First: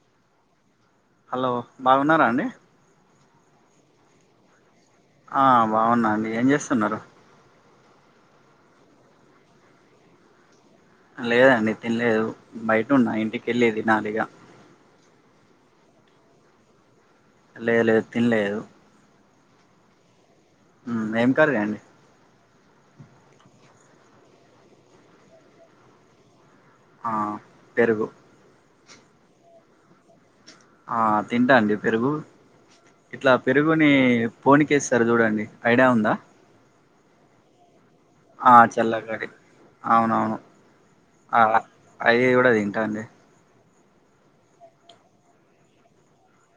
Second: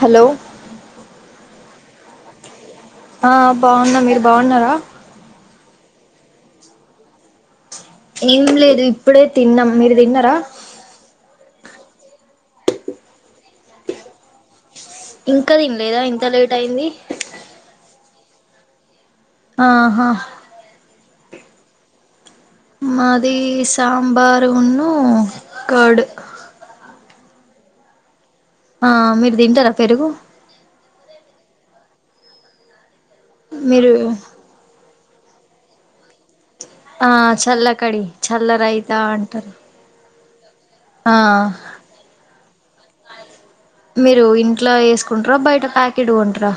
Hello hello బాగున్నారా అండి ఆ బాగున్న మీరు బాగున్నారా ఆ బాగున్నా అండి ఏం చేస్తున్నారు ఏం లేదు ఇప్పుడే తిన్నాం మీరు తిన్నారా లేదండి తినలేదు బయట ఉన్న ఇంటికెళ్ళి దినాలిగా ఇంకా తినలేదా ఇంత లేట్ అయింది లేదు లేదు తినలేదు ఆహా ఏం కర్రీ అండి మాది సాంబార్ ఉన్ను కడు ఆ పెరుగు ఆ మీరు తింటారా పెరుగు ఆ తింటా అండి పెరుగు ఇట్లా పెరుగుని మీరు ఫోనిక వేస్తారుా చూడండి ఐడియా ఉందా ఆ చల్లకడి చల్ల ఆ రైతా చల్లకర్రీ అంటారు అవునవును ఆ అలా అది కూడా తింటాను నేను మీరు ఇంట్లో వేసుకుంటారా బయట ప్యాకెడ్ కొంటార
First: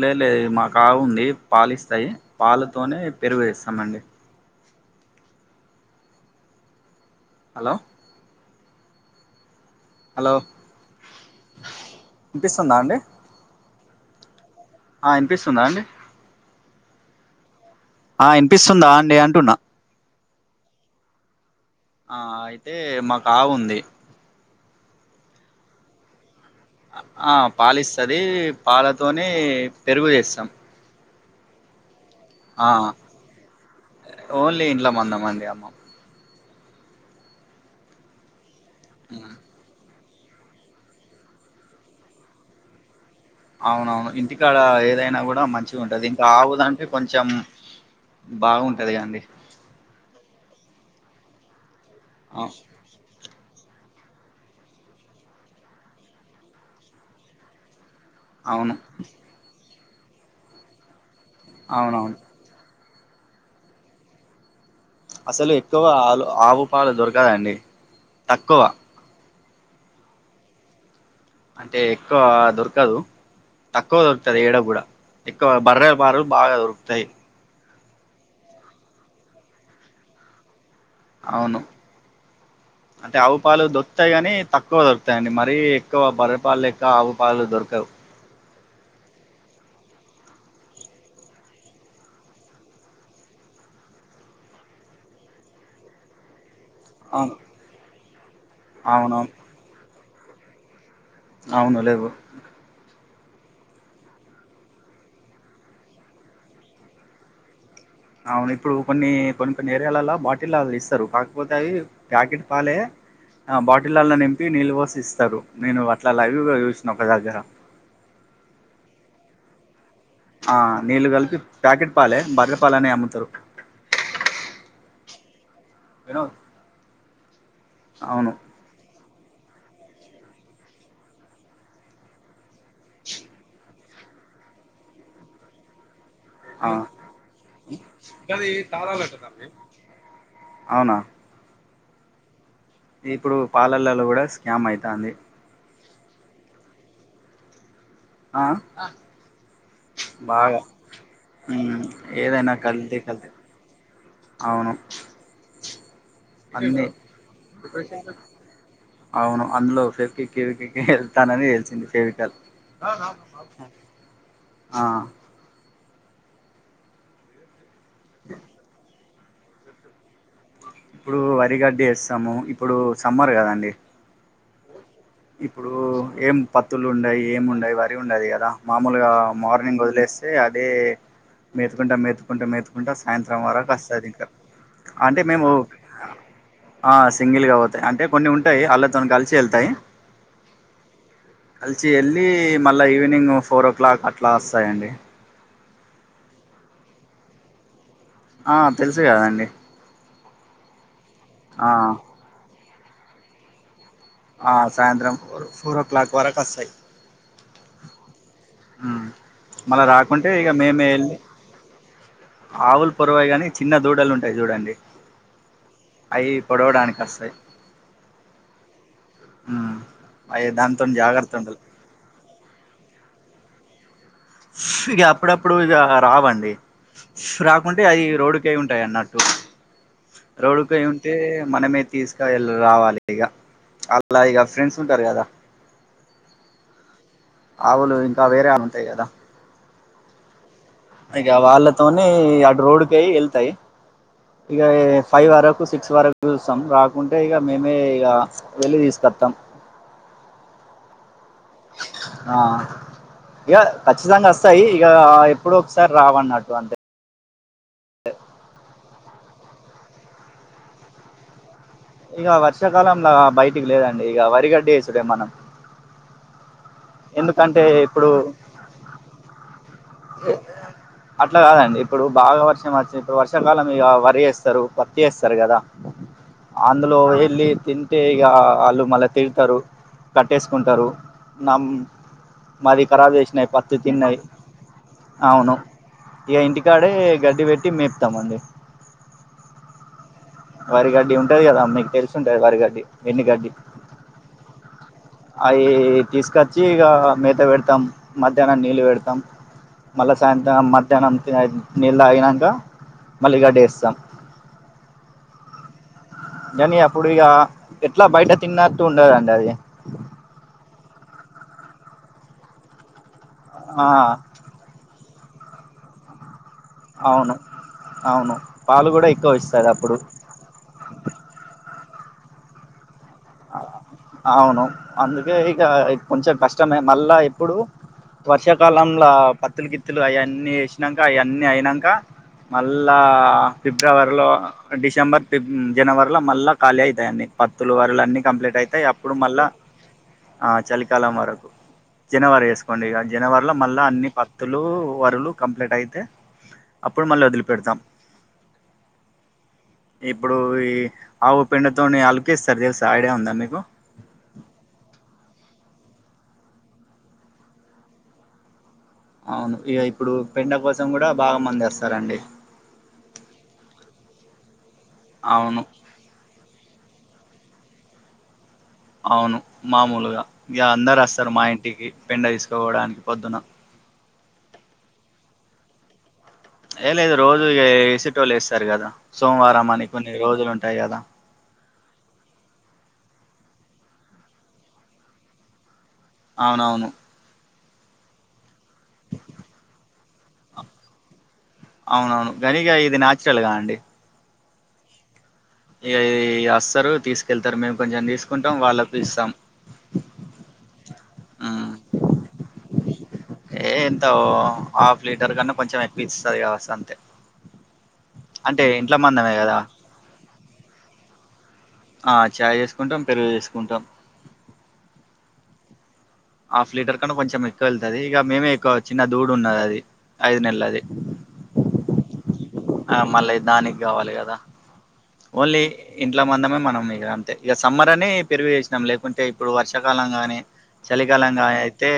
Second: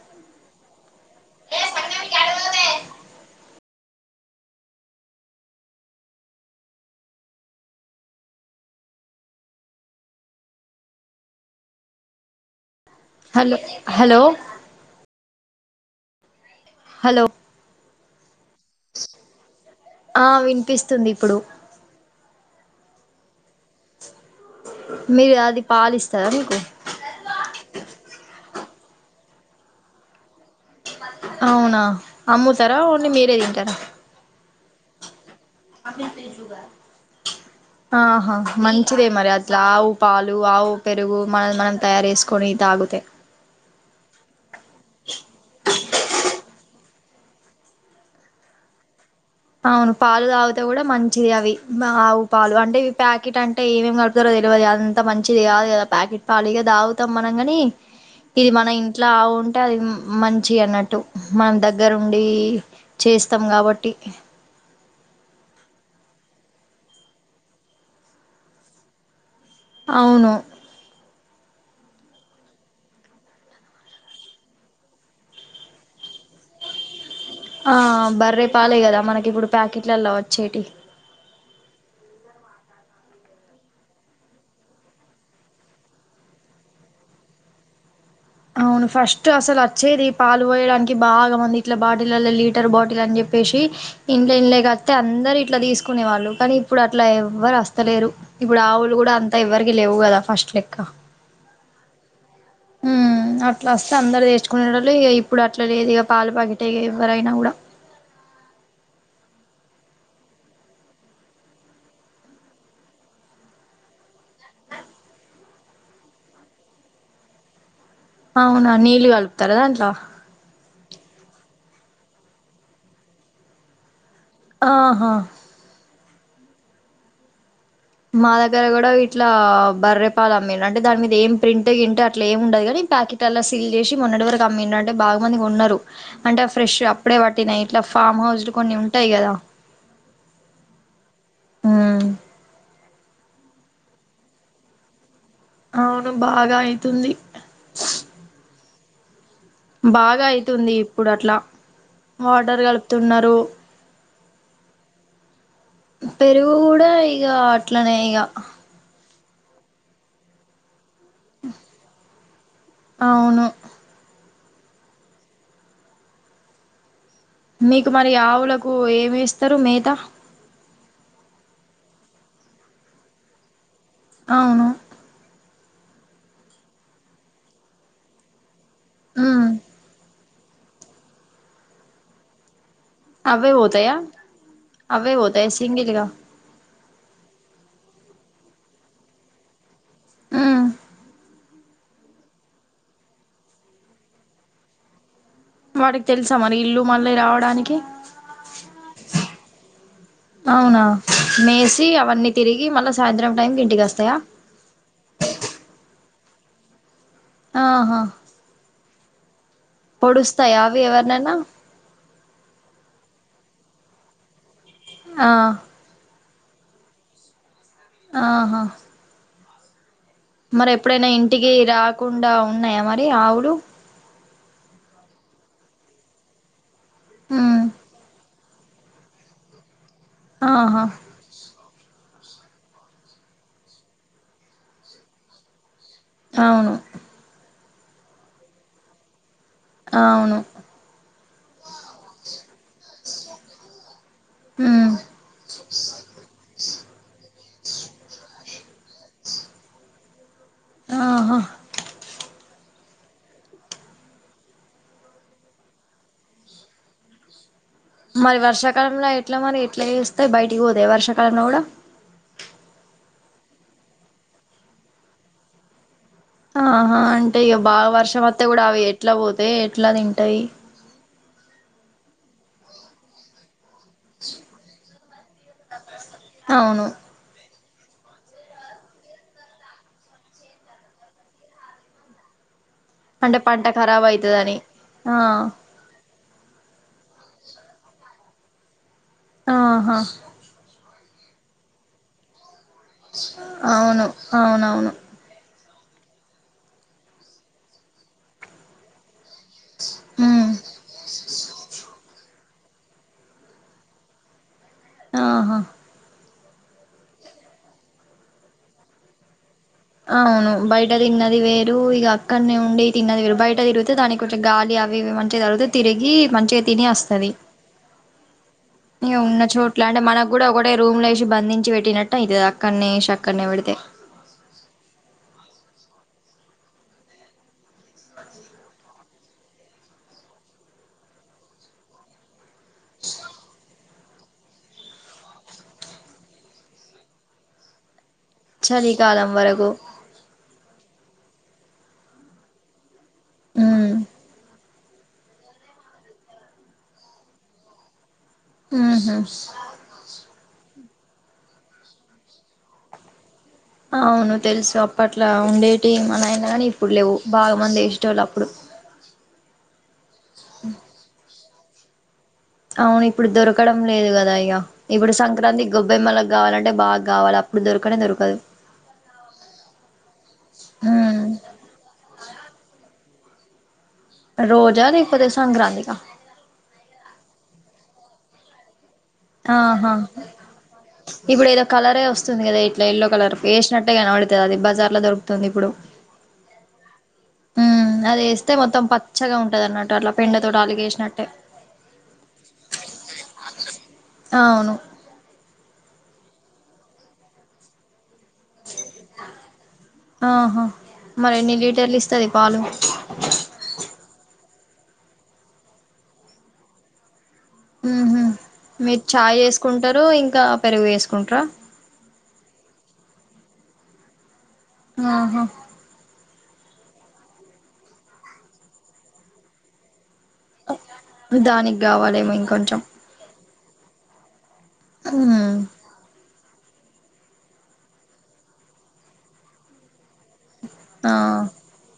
లే లేదు మా ఆవు ఉంది పాలు ఇస్తాయి పాలుతోనే పెరుగు వేస్తామ అండి హలో హలో ఇనిపిస్తుందా అండి హలో హలో ఆ వినిపిస్తుందండి హలో ఆ వినిపిస్తుందా అండి అంటున్నా ఆ వినిపిస్తుంది ఇప్పుడు ఆ అయితే మాకు ఆవు ఉంది. మీరు అది పాలు ఇస్తాది మీకు ఆ పాలిస్తది పాలతోనే పెరుగు చేస్తాం అవునా ఆ అమ్ముతారా ఓన్లీ మీరే తింటారా ఓన్లీ ఇంట్లో వంద మంది అమ్మం ఆహా మంచిదే మరి హ్మ్. అది ఇట్లా ఆవు పాలు ఆవు పెరుగు మన మనం తయారు చేసుకుని తాగుతే అవునవును ఇంటికాడ ఏదైనా కూడా మంచిగా ఉంటది ఇంకా ఆవుదంట కొంచెం బాగుంటుంది కాండి అవును పాలు తాగితే కూడా మంచిది అవి ఆవు అవు పాలు అంటే ఇవి ప్యాకెట్ అంటే అంటే ఏమేమి కడతారో తెలివదు అదంత మంచిది కాదు కదా ప్యాకెట్ పాాలు గా తాగుతాం మనం కాని ఇది మన అవును ఇంట్లో ఆవు ఉంటే అది మంచి అన్నట్టు మన అవునవును దగ్గరుండి చేస్తాం కాబట్టి అసలు ఎక్కువ ఆలు ఆవు పాలు దొరకదండి తక్కువ అవును. అంటే ఎక్కువ దొరకదు తక్కువ దొరుకుతంది ఏడ కూడా ఎక్కువ బర్రె పాలు బాగా దొరుకుతాయి ఆ బర్రే పాలే కదా మనకి ఇప్పుడు ప్యాకెట్లలో వచ్చేటి అవును అంటే ఆవు పాలు దొరుకుతాయి కానీ తక్కువ దొరుకుతాండి మరీ ఎక్కువ బర్రి పాలు లెక్క ఆవు పాలు దొరకవు అవును ఫస్ట్ అసలు వచ్చేది పాలు పోయడానికి బాగా మంది ఇట్లా బాటిళ్లలో లీటర్ బాటిల్ అని చెప్పేసి ఇంట్ల ఇళ్లకు వస్తే అందరు ఇట్లా తీసుకునే వాళ్ళు పడి ఇప్పుడు అట్లా అవును ఎవ్వరు వస్తలేరు ఇప్పుడు ఆవులు కూడా అవునవును అంత ఎవ్వరికి లేవు కదా ఫస్ట్ లెక్క అవును లేవు మ్మ్ అట్లా వస్తే అందరు తెచ్చుకునేటొళ్ళె ఇక ఇప్పుడు అట్లా లేదు ఇక పాలు ప్యాకెట్ ఎవరైనా కూడా అవును ఇప్పుడు కొన్ని కొన్ని కొన్ని ఏరియాలలో బాటిల్లలో ఇస్తారు కాకపోతే అవి ప్యాకిట్ పాలే ఆ బాటిల్లో నింపి నీళ్ళు పోసి ఇస్తారు నేను అట్లా లైవ్ చూసిన ఒక దగ్గర అవునా నీళ్లు కలుపుతార దాంట్లో ఆ నీళ్లు కలిపి ప్యాకెట్ పాలే బర్రెపాలనే అమ్ముతారు ఆహా విను మాద దగ్గర కూడా ఇట్లా బర్రెపాల్ అమ్మిండు అంటే దాని మీద ఏం ప్రింట్ గింటు ఏం ఉండదు కానీ ప్యాకెట్ సీల్ చేసి మొన్నటి వరకు అమ్మిండు అంటే బాగా మంది కొన్నారు అంటే ఆ ఫ్రెష్ అప్పుడే పట్టినా ఇట్లా ఫామ్ హౌజ్ లు కొన్ని ఉంటాయి కదా అవునా ఉమ్ ఇప్పుడు పాలల్లో కూడా స్కామ్ అయితాంది అవును బాగా అయితుంది ఆ బాగా అయితుంది ఇప్పుడు అట్లా మ్మ్ ఏదైనా వాటర్ కల్తీ కల్తే కలుపుతున్నరు అవును పెరుగు అన్నీ కూడా ఇక అట్లనే ఇగ అవును అందులో ఫేవకిక్ పెవికిక్ వెళ్తానని తెలిసింది ఫేవికల్ అవును ఆ మీకు మరి ఆవులకు ఏమి వేస్తారు మేతా ఇప్పుడు వరి గడ్డి వేస్తాము ఇప్పుడు సమ్మర్ కదా అండి అవును ఇప్పుడు ఏం పత్తులు ఉండయ్ ఏం ఉండయి వరి ఉండదు కదా మామూలుగా ఉమ్ మార్నింగ్ వదిలేసి తే అదే మెతుకుంట మెతుకుంటా మెతు కుంట సాయంత్రం అవే వరకు పోతయా వస్తాది ఇంకా అవే అంటే మేము పోతయా సింగిల్గా ఆ సింగిల్ గా పోతాయి అంటే కొన్ని ఉంటాయి వాళ్ళతోను కలిసి వెళ్తాయి ఉమ్ కలిసి వెళ్ళి మళ్ళా ఈవినింగ్ ఫోర్ ఓ క్లాక్ అట్లా వస్తాయండి వాటికి తెలుసా మరి ఇల్లు మళ్ళీ రావడానికి ఆ తెలుసు కాదండి అవునా ఆ మేసి అవన్నీ తిరిగి మళ్ళా సాయంత్రం టైం కి ఇంటికి వస్తాయా ఆ సాయంత్రం ఫోరో క్లాక్ వరకు వస్తాయి ఆహా మళ్ళా రాకుంటే ఇక పొడుస్తాయా అవి మిమే వెళ్ళి ఎవరినైనా ఆవులు పొరవాయి కానీ చిన్న దూడలు ఉంటాయి చూడండి ఆ అవి పొడవడానికి వస్తాయి ఆహా మ్మ్ మరి ఎప్పుడైనా ఇంటికి రాకుండా ఉన్నాయా మరి ఆవులు ఇగ అప్పుడప్పుడు ఇగ రావండి ఉమ్ రాకుంటే అవి రోడ్డు కేం ఉంటాయి అన్నట్టు రోడ్కె ఆహా ఉంటే మనమై తీసుకు వెళ్ళె రావాలి ఇగ అల్ల ఇగ ఫ్రెండ్స్ ఉంటారు కదా అవును ఆవులు ఇంకా వేరే ఆవు ఉంటాయి కదా అవును ఇక వాళ్ళతోనే అటు రోడ్ కయి వెళ్తాయి ఇక ఉమ్ ఫైవ్ వరకు సిక్స్ వరకు రాకుంటే ఇక మేమే ఇ వెళ్లి తీసుకొస్తాం ఆ హా ఆ ఇక ఖచ్చితంగా వస్తాయి ఇక ఎప్పుడు ఒకసారి రావన్నట్టు అంతే మరి వర్షాకాలంలో ఎట్లా మరి ఎట్లా చేస్తాయి బయటికి పోతాయి వర్షకాలంలో కూడా ఇక వర్షాకాలంలా బయటికి లేదండి ఇక వరిగడ్డి వేసుడే మనం ఆహా అంటే ఇక ఎందుకంటే బాగా ఇప్పుడు వర్షం వత్తే కూడా అవి ఎట్లా పోతాయి ఎట్లా తింటాయి అట్లా గాదండి ఇప్పుడు బాగా వర్షం అచ్చంది వర్షాకాలం ఇగ వరి యేస్తరు ప త్తి యేస్తరు గదా అవును అందులో యెళ్ళి తిం టే ఇగ ఆళ్ళు మళ్ళా తిడతారు కట్టేసుకుంటారు నం మాది కరాబ్ అంటే జేషినయి పంట పత్తి ఖరాబ్ తిన్నయి అయితదని ఆ అవును ఇగ ఇంటికాడే గడ్డి పెట్టి మేపుతామండి ఆ హా వరి గడ్డి ఉంటది కదా మీకు తెలిసుంటది వరి గడ్డి ఎన్ని గడ్డి అవును అవునవును అవి తీసుకచ్చి ఇగ మేత పెడతాం మధ్యాహ్నం నీళ్ళు పెడతాం మళ్ళ ఉమ్ సాయంత్రం మధ్యాహ్నం నీళు తాగినాక మళ్ళీ గడ్డిఏస్తాం ఆహా కానీ అప్పుడిగ ఎట్ల బయట తిన్నట్టు ఉండదండి అది అవును బయట దిన్నది వేరు ఇక అక్కనే ఉండి తిన్నది వేరు బయట ఆ తిరిగితే దాని కొంచం గాలి అవి ఇవి మంచిగా తగుల్ తే తిరిగి మంచిగా తిని వస్తది అవును అవును పాలు గూడా ఎక్కువ ఇస్తది అప్పుడు గూడా ఒకటే రూమ్ లో వేసి బంధించి పెట్టినట్టు అయితది అక్కనే ఏషి అక్కనే పెడితే అవును అందుకే ఇక కొంచెం కష్టమే మళ్ళా ఇప్పుడు వర్షాకాలం ఆ పత్తుల గిత్తులు అయన్నీ ఏసినాక అయన్నీ అయినాంక మళ్ళా ఫిబ్రవరిలో డిసెంబర్ ఫిబ్ జనవరిలో మళ్ళా ఖాళీ అయితాయి అన్ని పత్తులు వరలు అన్ని కంప్లీట్ అయితయి అప్పుడు చలికాలం మళ్ళా వరకు చలికాలం వరకు జనవరి వేసుకోండి ఇ జనవరిలో మళ్ళా ఉమ్ అన్ని పత్తులు వరులు కంప్లీట్ అయితే అప్పుడు మళ్ళీ వదిలిపెడతాం మ్ ఊహు ఇప్పుడు ఈ ఆవు పిండి తోని అలుకేస్తారు తెలుసా ఐడియా ఉందా మీకు అవును తెలుసు అప్పట్లా ఉండేటి మనయన గానీ ఇప్పుడు లేవు బాగా మంది ఏసెటోళ్ళు అప్పుడు అవును ఇగ ఇప్పుడు పెండ కోసం కూడా బాగా మంది వస్తారండి అవును ఇప్పుడు దొరకడం లేదు గ దా య్యఇక ఇప్పుడు అవును సంక్రాంతి గొబ్బెమ్మల గావాలంటే బాగ్గావాలి అప్పుడు దొరకనే దొరకదు అవును మామూలుగా ఇగ అందరు హ్మ్ వస్తారు మా ఇంటికి పెండ తీసుకపోవడానికి పొద్దున రోజ లేకపోతే సంక్రాంతి కా ఏ లేదు రోజు ఇగ యేసేటోలు వేస్తారు గదా సోమవారం అని ఆహా కొన్ని రోజులు ఉంటాయి గదా ఇప్పుడు ఏదో కలరే వస్తుంది గదా ఇట్లా ఎల్లో కలర్ వేసినట్టే కనబడుతది అది బజార్ లో దొరుకుతుంది ఇప్పుడు అవునవును ఉ అది యేస్తే మొత్తం పచ్చగా ఉంటది అన్నట్టు అట్లా పెండతోటి ఆలుగేసినట్టే అవునవును గనీ గా ఇది నాచురల్ గా అండి అవును ఇగా ఈ అస్తరు తీసుకెళ్తారు మేము కొంచెం తీసుకుంటాం వాళ్ళకు ఇస్తాం ఆహా మరి ఎన్ని మ్ లీటర్లు ఇస్తది పాలు ఏ ఎంత హాఫ్ లీటర్ కన్నా కొంచెం ఎక్కువిస్తది కావచ్చు అంతే ఊహు అంటే ఇంట్లో మీరు మందమే చాయ్ కదా జేసుకుంటరు ఇంకా పెరుగు జేసుకుంటరా ఆ ఛాయ్ జేసుకుంటాం పెరుగు జేసుకుంటాం ఆహా హాఫ్ లీటర్ కన్నా కొంచెం ఎక్కువ వెళ్తది ఇగ మేమే ఎక్కువ చిన్న దూడ ఉన్నది అది ఐదు నెలల అది దానికి గావాలేమో ఇంకొంచెం మళ్ళీ దానికి గావాలి గదా ఓన్లీ ఇంట్లో మందమే మనం ఇక అంతే ఇగ సమ్మర్ అని పెరుగు చేసినాం లేకుంటే ఇప్పుడు వర్షాకాలం గాని ఆ చలికాలం గాని తే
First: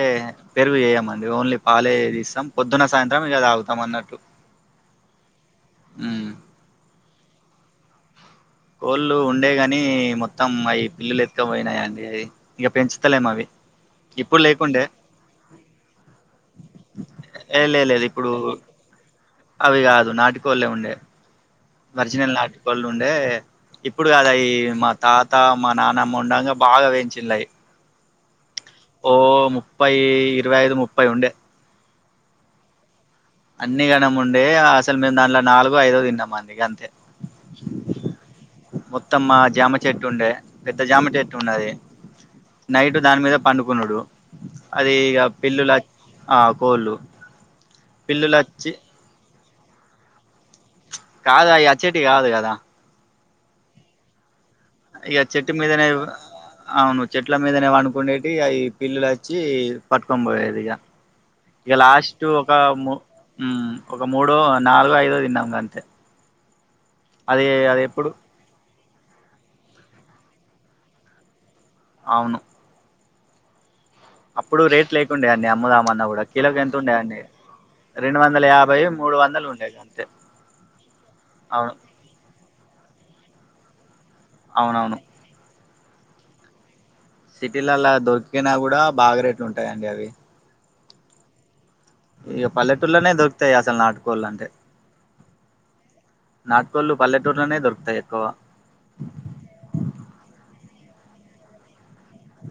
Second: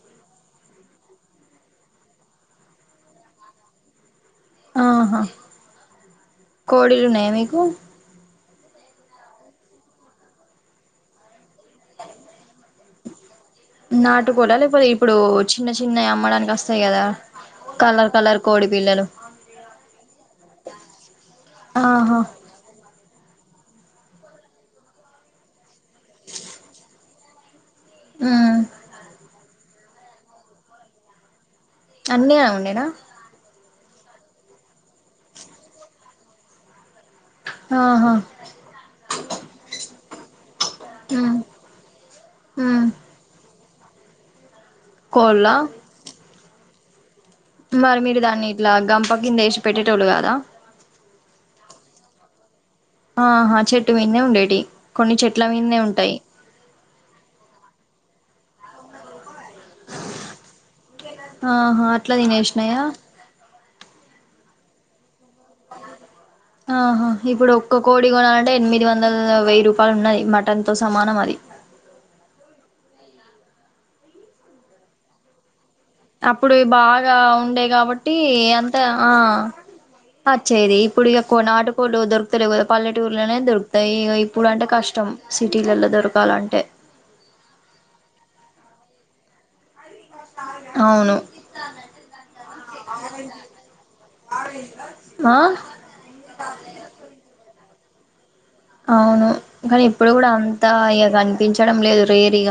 పెరుగు చేయమండి ఓన్లీ పాలే తీస్తాం పొద్దున్న సాయంత్రం ఇక తాగుతాం అన్నట్టు ఆహా ఉమ్. కోడిలు ఉన్నాయా మీకు కోళ్ళు ఉండేగాని మొత్తం అయి పిల్లులు ఎత్తుకపోయినాయ ఏది ఇగ పెంచుతలేము అవి ఇప్పుడు నాటుకోడా లేకుండే లేకపోతే ఇప్పుడు చిన్న చిన్నవి అమ్మడానికి వస్తాయి కదా ఏ లే లేదు కలర్ ఇప్పుడు కలర్ కోడి పిల్లలు అవి కాదు నాటుకోలే ఉండే ఆహా వరిజినల్ నాటు కోళ్ళు ఉండే ఇప్పుడు కాదు అయి మా తాత మా నాన్నమ్మ ఉండంగా బాగా పెంచిలు అయి ఆ ఓ ముప్పై ఇరువై ఐదు ముప్పై ఉండే అన్నీ గనం ఉండేనా అన్ని గణం ఉండే అసలు మేము దాంట్లో నాలుగో ఐదో తిన్నాము అండి గంతే ఆహా మొత్తం మా జామ చెట్టు ఉండే పెద్ద జామ చెట్టు ఉమ్ ఉన్నది ఉమ్ నైట్ దాని మీద పండుకునుడు అది ఇక కోళ్ళ పిల్లులు ఆ కోళ్ళు మరి మీరు దాన్ని ఇట్లా పిల్లులచ్చి గంప కింద వేసి పెట్టేటోళ్ళు కదా కాదు అవి అచ్చేటి కాదు కదా ఆహా చెట్టు మీన్నే ఉండేటి ఇగ చెట్టు మీదనే అవును చెట్ల మీదనే పండుకునేటి అయి అవి పిల్లుల వచ్చి పట్టుకొని పోయేది ఇగ ఇక ఆహా అట్లా లాస్ట్ ఒక తినేసినాయా ము ఒక మూడో నాలుగో ఐదో తిన్నాము గంతే ఆహా అది ఇప్పుడు ఒక్క అది కోడి ఎప్పుడు కొనాలంటే ఎనిమిది వంద వందల వెయ్యి రూపాయలు ఉన్నది మటన్ తో సమానం అది అవును అప్పుడు రేట్ లేకుండే అండి అమ్ముదాం మన్నా కూడా అప్పుడు కిలోకి ఎంత ఉండే బాగా అండి ఉండే కాబట్టి రెండు వందల యాభై మూడు వందలు ఉండే గంతే అచ్చేది ఇప్పుడు ఇక కొ నాటుకోళ్లు దొరు తెలియదు పల్లెటూర్లనే దొరుకుతాయి ఇగ ఇప్పుడు అంటే అవునవును కష్టం సిటీలల్లో దొరకాలంటే సిటీలలా దొరికినా కూడా బాగా రేట్లు ఉంటాయండి అవి అవును ఇగ పల్లెటూళ్లనే దొరుకుతాయి అసలు నాటుకోళ్ళు అంటే ఆ నాటుకోళ్లు పల్లెటుర్లనే దొరుకుతాయి ఎక్కువ అవును కానీ ఇప్పుడు కూడా అంతా ఇగ కనిపించడం లేదు రేర్ ఇగ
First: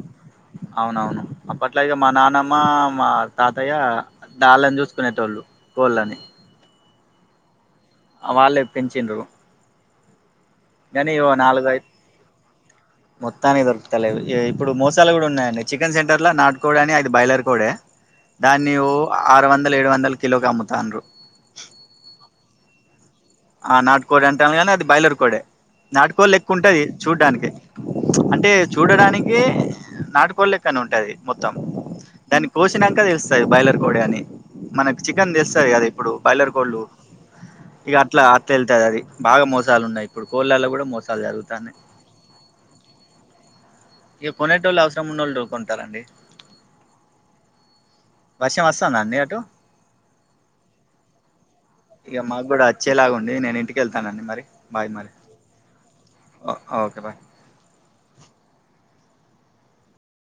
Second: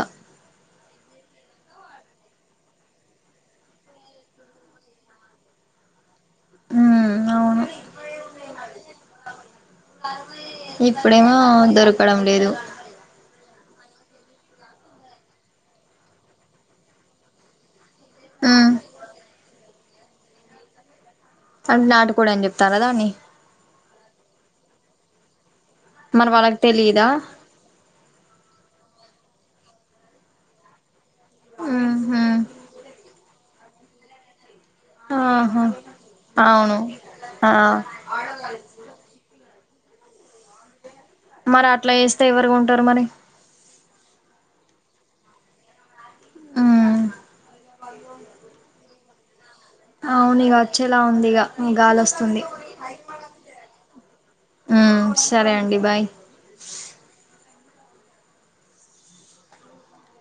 అవునవును అప్పట్లా ఇగ మా నానమ్మ మా తాతయ్య దాళ్ళని చూసుకునేటోళ్ళు. కోళ్ళని ఉ అవును వాళ్ళే పెంచిండ్రు కానీ ఓ ఇప్పుడేమో నాలుగు ఐదు దొరకడం లేదు మొత్తానికి దొరకతలేదు యే ఇప్పుడు మోసాలు కూడా ఉన్నాయండి, చికెన్ సెంటర్లో నాడుకోడి అని అది బైలార్ కోడే ఉమ్ దాన్ని ఓ ఆరు వందలు ఏడు వందలు కిలోకి అమ్ముతాండ్రు. అది నాటు కోడి అని చెప్తారా దాన్ని ఆ నాటుకోడి అంటాల్లు కాని అది బైలార్ కోడె మరి నాటుకోడి వాళ్ళకి లెక్కుంటాయ్ తెలీదా చూడ్డానికి. చ్ అంటే చూడడానికే నాటుకోడి లెక్కన ఉంటది మొత్తం ఉహు దాన్ని కోసినాంకా తెలుస్తాంది బైలార్ కోడే అని. మనకి చికెన్ ఆహా తెస్తాది కదా ఇప్పుడు బైలార్ అవును కోళ్ళు ఆ ఇక అట్లా అట్లయేల్తాది అది బాగా మోసాలు ఉన్నాయి ఇప్పుడు కోళ్ళల్లో కూడా మోస మరి అట్లా చేస్తే ఎవరు కొంటారు మరి ఇక కొనేటోళ్ళు అవసరం ఉన్నోళ్లు కొంటారండి మ్ వర్షం వస్తందా అండి అటు అవును ఇగ వచ్చేలా ఉంది ఇగ గాలి వస్తుంది అగోండి నేను ఇంటికి వెళ్తానండి మరి బాయ్ మ్ మరి సరే అండి బాయ్ ఓ ఓకే బాయ్.